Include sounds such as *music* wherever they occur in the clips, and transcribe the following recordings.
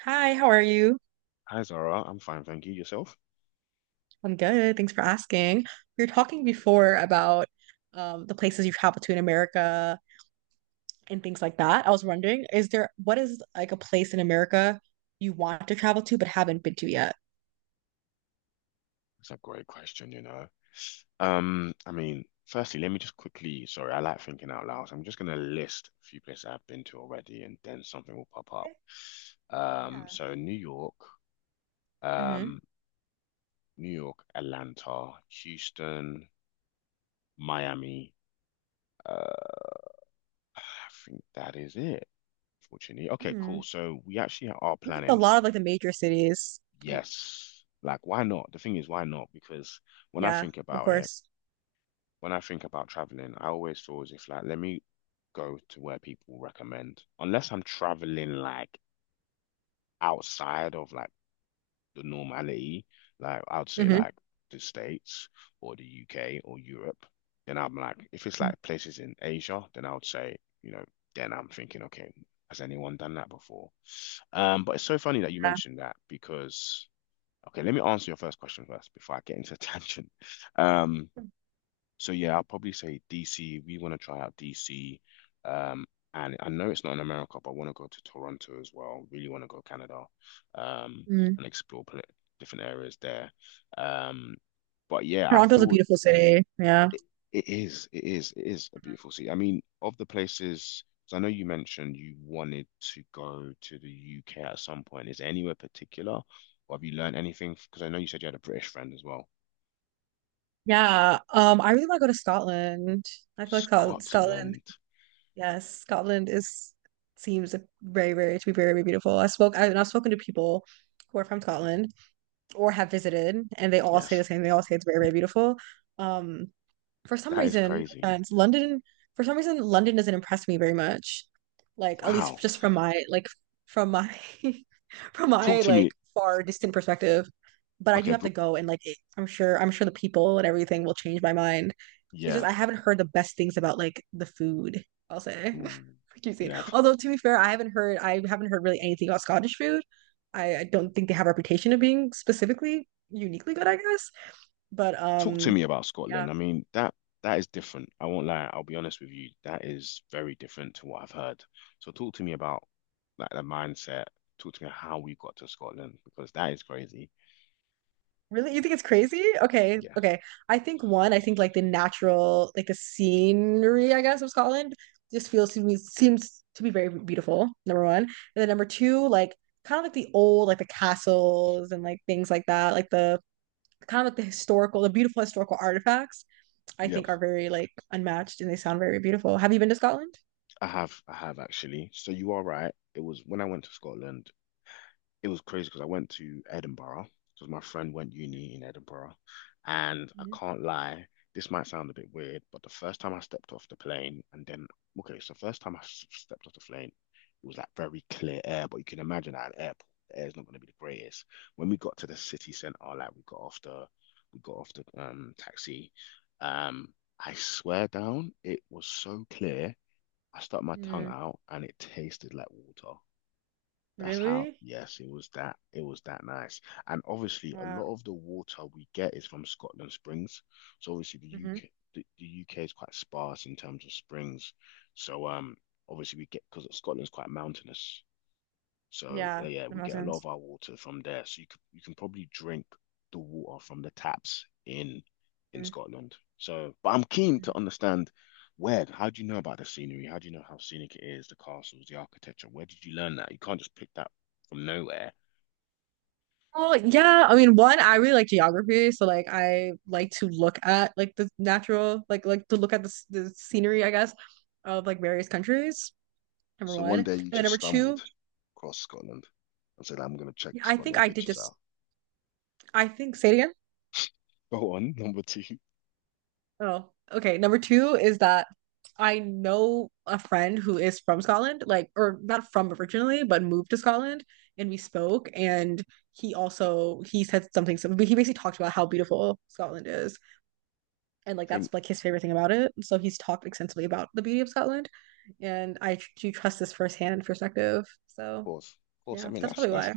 Hi, how are you? Hi Zara, I'm fine, thank you. Yourself? I'm good. Thanks for asking. We were talking before about the places you've traveled to in America and things like that. I was wondering, is there what is like a place in America you want to travel to but haven't been to yet? That's a great question, you know. I mean, firstly, let me just quickly, sorry, I like thinking out loud. I'm just gonna list a few places I've been to already and then something will pop up. Okay. Um, Yeah. so New York, Mm-hmm. um, New York, Atlanta, Houston, Miami. Uh, I think that is it, fortunately. Okay, Mm-hmm. cool. So we actually are We get a planning, lot of like the major cities. I- yes. Like, why not? The thing is, why not? Because when I Yeah, think of about it, course. when I think about traveling, I always feel as if like let me go to where people recommend. Unless I'm traveling like outside of like the normality, like I'd say Mm-hmm. like the States or the UK or Europe, then I'm like if it's like places in Asia, then I would say, you know, then I'm thinking, okay, has anyone done that before? But it's so funny that you Yeah. mentioned that because okay, let me answer your first question first before I get into a *laughs* tangent. Um so yeah, I'll probably say DC. We want to try out DC. Um, and I know it's not in America, but I want to go to Toronto as well. Really want to go Canada, um, Mm. and explore pl different areas there. Um, but yeah, I Toronto's a feel beautiful city. Yeah. it, it is a beautiful city. I mean, of the places, 'cause I know you mentioned you wanted to go to the UK at some point. Is there anywhere particular, or have you learned anything? Because I know you said you had a British friend as well. Yeah. I really want to go to Scotland. I feel like Scotland. Scotland. Yes, Scotland is seems very, very to be very, very beautiful. And I've spoken to people who are from Scotland or have visited, and they all say Yes. the same. They all say it's very, very beautiful. Um, for some That is reason, no crazy. offense, for some reason, London doesn't impress me very much. Like at least Wow. just from my from my *laughs* from Talk my to me. like far distant perspective. But I do Okay, have to but go and like I'm sure the people and everything will change my mind. It's just yeah. I haven't heard the best things about like the food, I'll say. Ooh, *laughs* Cuisine. yeah. Although to be fair, I haven't heard really anything about Scottish food. I don't think they have a reputation of being specifically uniquely good, I guess. But Talk to me about yeah. Scotland. I mean, that is different. I won't lie. I'll be honest with you. That is very different to what I've heard. So talk to me about like the mindset. Talk to me how we got to Scotland because that is crazy. Really? You think it's crazy? Okay, Yeah. okay. I think one, I think like the natural, like the scenery, I guess, of Scotland just feels to me seems to be very beautiful, number one. And then number two, like kind of like the old, like the castles and like things like that, like the kind of like the historical, the beautiful historical artifacts, I Yeah. think are very like unmatched and they sound very beautiful. Have you been to Scotland? I have actually. So you are right. It was when I went to Scotland. It was crazy because I went to Edinburgh because my friend went uni in Edinburgh, and I Mhm. can't lie, this might sound a bit weird, but the first time I stepped off the plane, and then okay, so first time I stepped off the plane, it was like very clear air, but you can imagine at an airport, the air's not going to be the greatest. When we got to the city centre, like we got off the we got off the taxi, um, I swear down, it was so clear. I stuck my tongue Mm, out and it tasted like water. That's how, really? yes, it was that. It was that nice. And obviously, a Wow. lot of the water we get is from Scotland Springs. So obviously, the Hmm. UK, the, the UK is quite sparse in terms of springs. So obviously we get because Scotland's quite mountainous. So Yeah, yeah, the we get a lot of mountains. our water from there. So you can probably drink the water from the taps in Mm. Scotland. So, but I'm keen Mm. to understand where. How do you know about the scenery? How do you know how scenic it is, the castles, the architecture? Where did you learn that? You can't just pick that from nowhere. Oh, yeah. I mean, one, I really like geography, so like I like to look at like the natural, like to look at the the scenery, I guess, of like various countries. Number So one, one and day you then just number two, stumbled across Scotland and said, I'm going to check I think Scotland I did pictures just. out. I think say it again. Go on, *laughs* number two. I Oh, okay. Number two is that I know a friend who is from Scotland, like, or not from originally, but moved to Scotland, and we spoke. And he said something, but he basically talked about how beautiful Scotland is, and like think, that's like his favorite thing about it. So he's talked extensively about the beauty of Scotland, and I do trust this firsthand perspective. of So course, of course. I yeah, mean, that's that's probably that's why.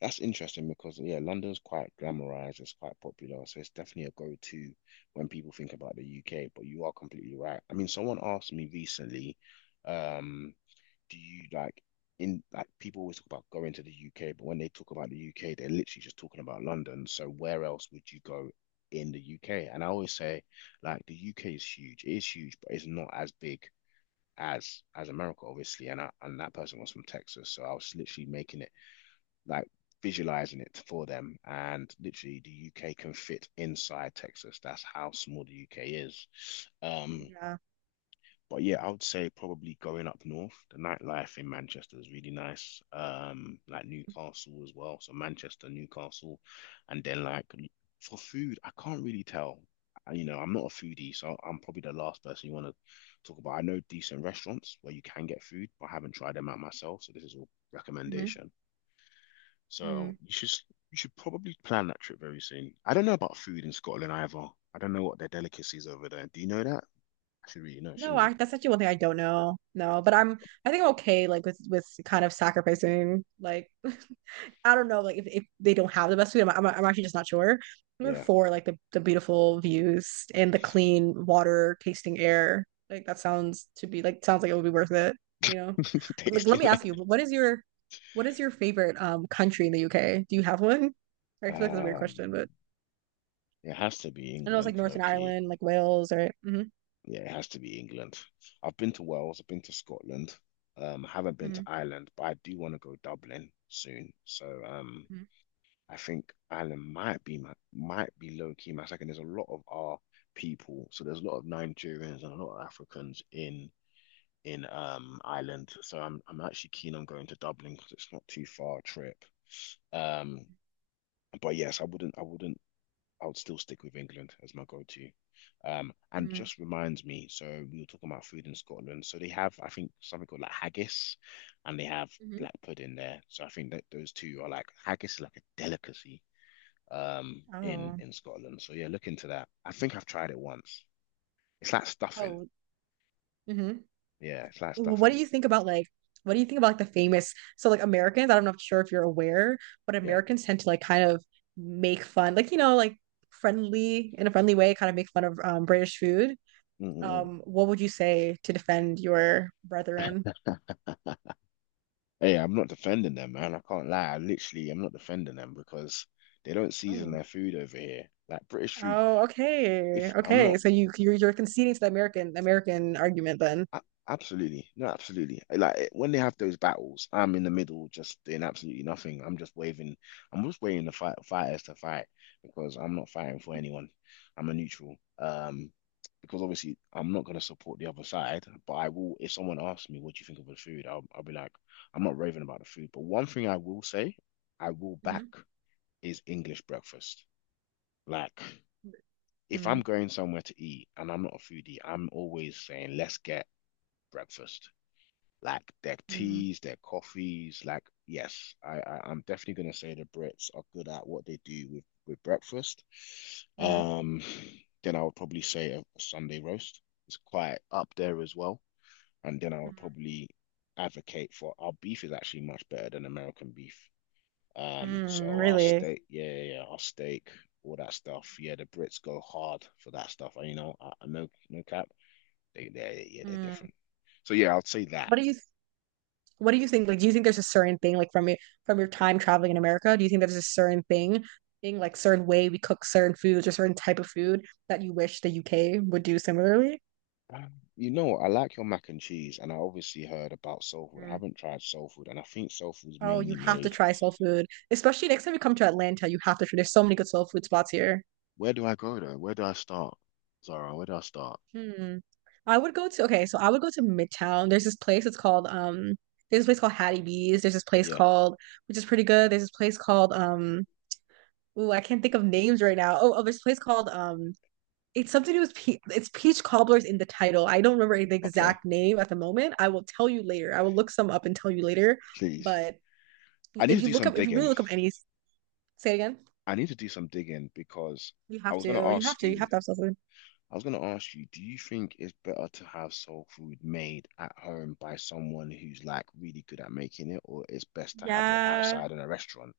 that's interesting because yeah, London's quite glamorized, it's quite popular, so it's definitely a go-to when people think about the UK, but you are completely right. I mean, someone asked me recently, um, do you like in like people always talk about going to the UK, but when they talk about the UK, they're literally just talking about London. So where else would you go in the UK? And I always say like the UK is huge. It is huge, but it's not as big as America, obviously. And that person was from Texas, so I was literally making it like visualizing it for them. And literally, the UK can fit inside Texas. That's how small the UK is. Um, Yeah. but yeah, I would say probably going up north. The nightlife in Manchester is really nice. Like Newcastle as well. So Manchester, Newcastle, and then like for food, I can't really tell. You know, I'm not a foodie, so I'm probably the last person you want to talk about. I know decent restaurants where you can get food, but I haven't tried them out myself. So this is all Hmm. recommendation. So you should probably plan that trip very soon. I don't know about food in Scotland either. I don't know what their delicacies over there. Do you know that? I should really know, No, shouldn't I? That's actually one thing I don't know. No, but I'm I think I'm okay like with kind of sacrificing like *laughs* I don't know like if they don't have the best food I'm actually just not sure. Number Yeah, four, like the beautiful views and the clean water, tasting air. Like that sounds like it would be worth it, you know. *laughs* Like let tasting me ask you, it. what is your favorite country in the UK? Do you have one? I expect that's a weird Um, question, but it has to be I know it's like England, low Northern key. Ireland, like Wales, right? Mm-hmm, Yeah, it has to be England. I've been to Wales. I've been to Scotland. I haven't been to mm-hmm, Ireland, but I do want to go Dublin soon. So I think Ireland might be my might be low key my second. There's a lot of our people, so there's a lot of Nigerians and a lot of Africans in Ireland. So I'm actually keen on going to Dublin because it's not too far a trip. Um, but yes, I wouldn't I wouldn't I would still stick with England as my go-to. And mm-hmm, just reminds me, so we were talking about food in Scotland. So they have, I think, something called like haggis, and they have mm-hmm. black pudding there. So I think that those two are like haggis is like a delicacy Oh. in Scotland. So yeah, look into that. I think I've tried it once. It's like stuffing. Oh, hmm. Yeah, it's like What do stuffing. you think about like what do you think about like the famous so like Americans, I'm not sure if you're aware, but Yeah. Americans tend to like kind of make fun, like you know, like friendly in a friendly way, kind of make fun of British food. Mm-mm-mm. What would you say to defend your brethren? Hey, I'm not defending them, man. I can't lie. I literally, I'm not defending them because they don't season Oh. their food over here. Like British food, Oh, okay. if I'm Okay. not, So you're conceding to the American argument then. a- absolutely, no, absolutely. Like when they have those battles, I'm in the middle, just doing absolutely nothing. I'm just waving. I'm just waiting the fighters to fight because I'm not fighting for anyone. I'm a neutral. Because obviously I'm not going to support the other side, but I will. If someone asks me, what do you think of the food? I'll be like, I'm not raving about the food. But one thing I will say. I will back. Mm-hmm. Is English breakfast. Like, if Mm-hmm. I'm going somewhere to eat and I'm not a foodie, I'm always saying, let's get breakfast. Like their Mm-hmm. teas, their coffees. Like, yes, I'm definitely gonna say the Brits are good at what they do with breakfast. Mm-hmm. Um, then I would probably say a Sunday roast is quite up there as well. And then I would probably advocate for our beef is actually much better than American beef. Um, Mm, so I'll really? stake, I'll stake all that stuff. Yeah, the Brits go hard for that stuff. You know, I no, no cap. Yeah, they're Mm. different. So yeah, I will say that. What do you what do you think? Like, do you think there's a certain thing, like from your time traveling in America, do you think there's a certain thing like certain way we cook certain foods or certain type of food that you wish the UK would do similarly? Um, You know, I like your mac and cheese, and I obviously heard about soul food. I Mm. haven't tried soul food, and I think soul food's Oh, you mainly have to made. try soul food, especially next time you come to Atlanta. You have to try. There's so many good soul food spots here. Where do I go though? Where do I start? Zara, where do I start? Hmm. I would go to okay, so I would go to Midtown. There's this place. It's called. There's this place called Hattie B's. There's this place Yeah, called which is pretty good. There's this place called. Ooh, I can't think of names right now. Oh, oh, there's a place called it's something to do with it's peach cobblers in the title. I don't remember the okay, exact name at the moment. I will tell you later. I will look some up and tell you later. please. But I need if to you do look some up, if you really digging. look up any, say it again. I need to do some digging because You I have was gonna to. You have ask to. You you have to have something. I was going to ask you, do you think it's better to have soul food made at home by someone who's like really good at making it, or it's best to have it Yeah. outside in a restaurant?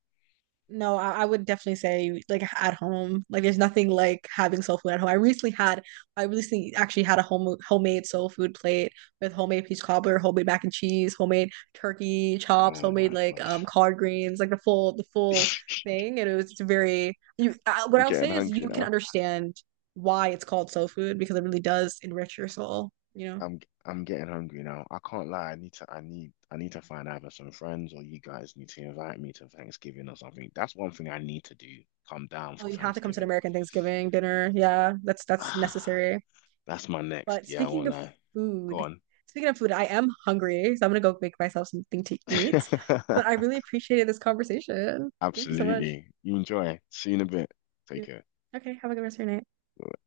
No, I would definitely say like at home. Like there's nothing like having soul food at home. I recently actually had a homemade soul food plate with homemade peach cobbler, homemade mac and cheese, homemade turkey chops, Oh homemade my like gosh. collard greens, like the full *laughs* thing. And it was very you what I'm I'll getting say is hungry you can now. understand why it's called soul food because it really does enrich your soul, you know. I'm getting hungry now. I can't lie. I need to find either some friends or you guys need to invite me to Thanksgiving or something. That's one thing I need to do. Come down Oh, for you have to come to an Thanksgiving. American Thanksgiving dinner. Yeah, that's *sighs* necessary. That's my But next. Yeah, I won't lie. food, Go speaking of food, I am hungry, so I'm gonna go make myself something to eat. on. But I *laughs* really appreciated this conversation. Thank you so much. Absolutely. You enjoy. See you in a bit. Take Yeah. care. Okay, have a good rest of your night. Bye.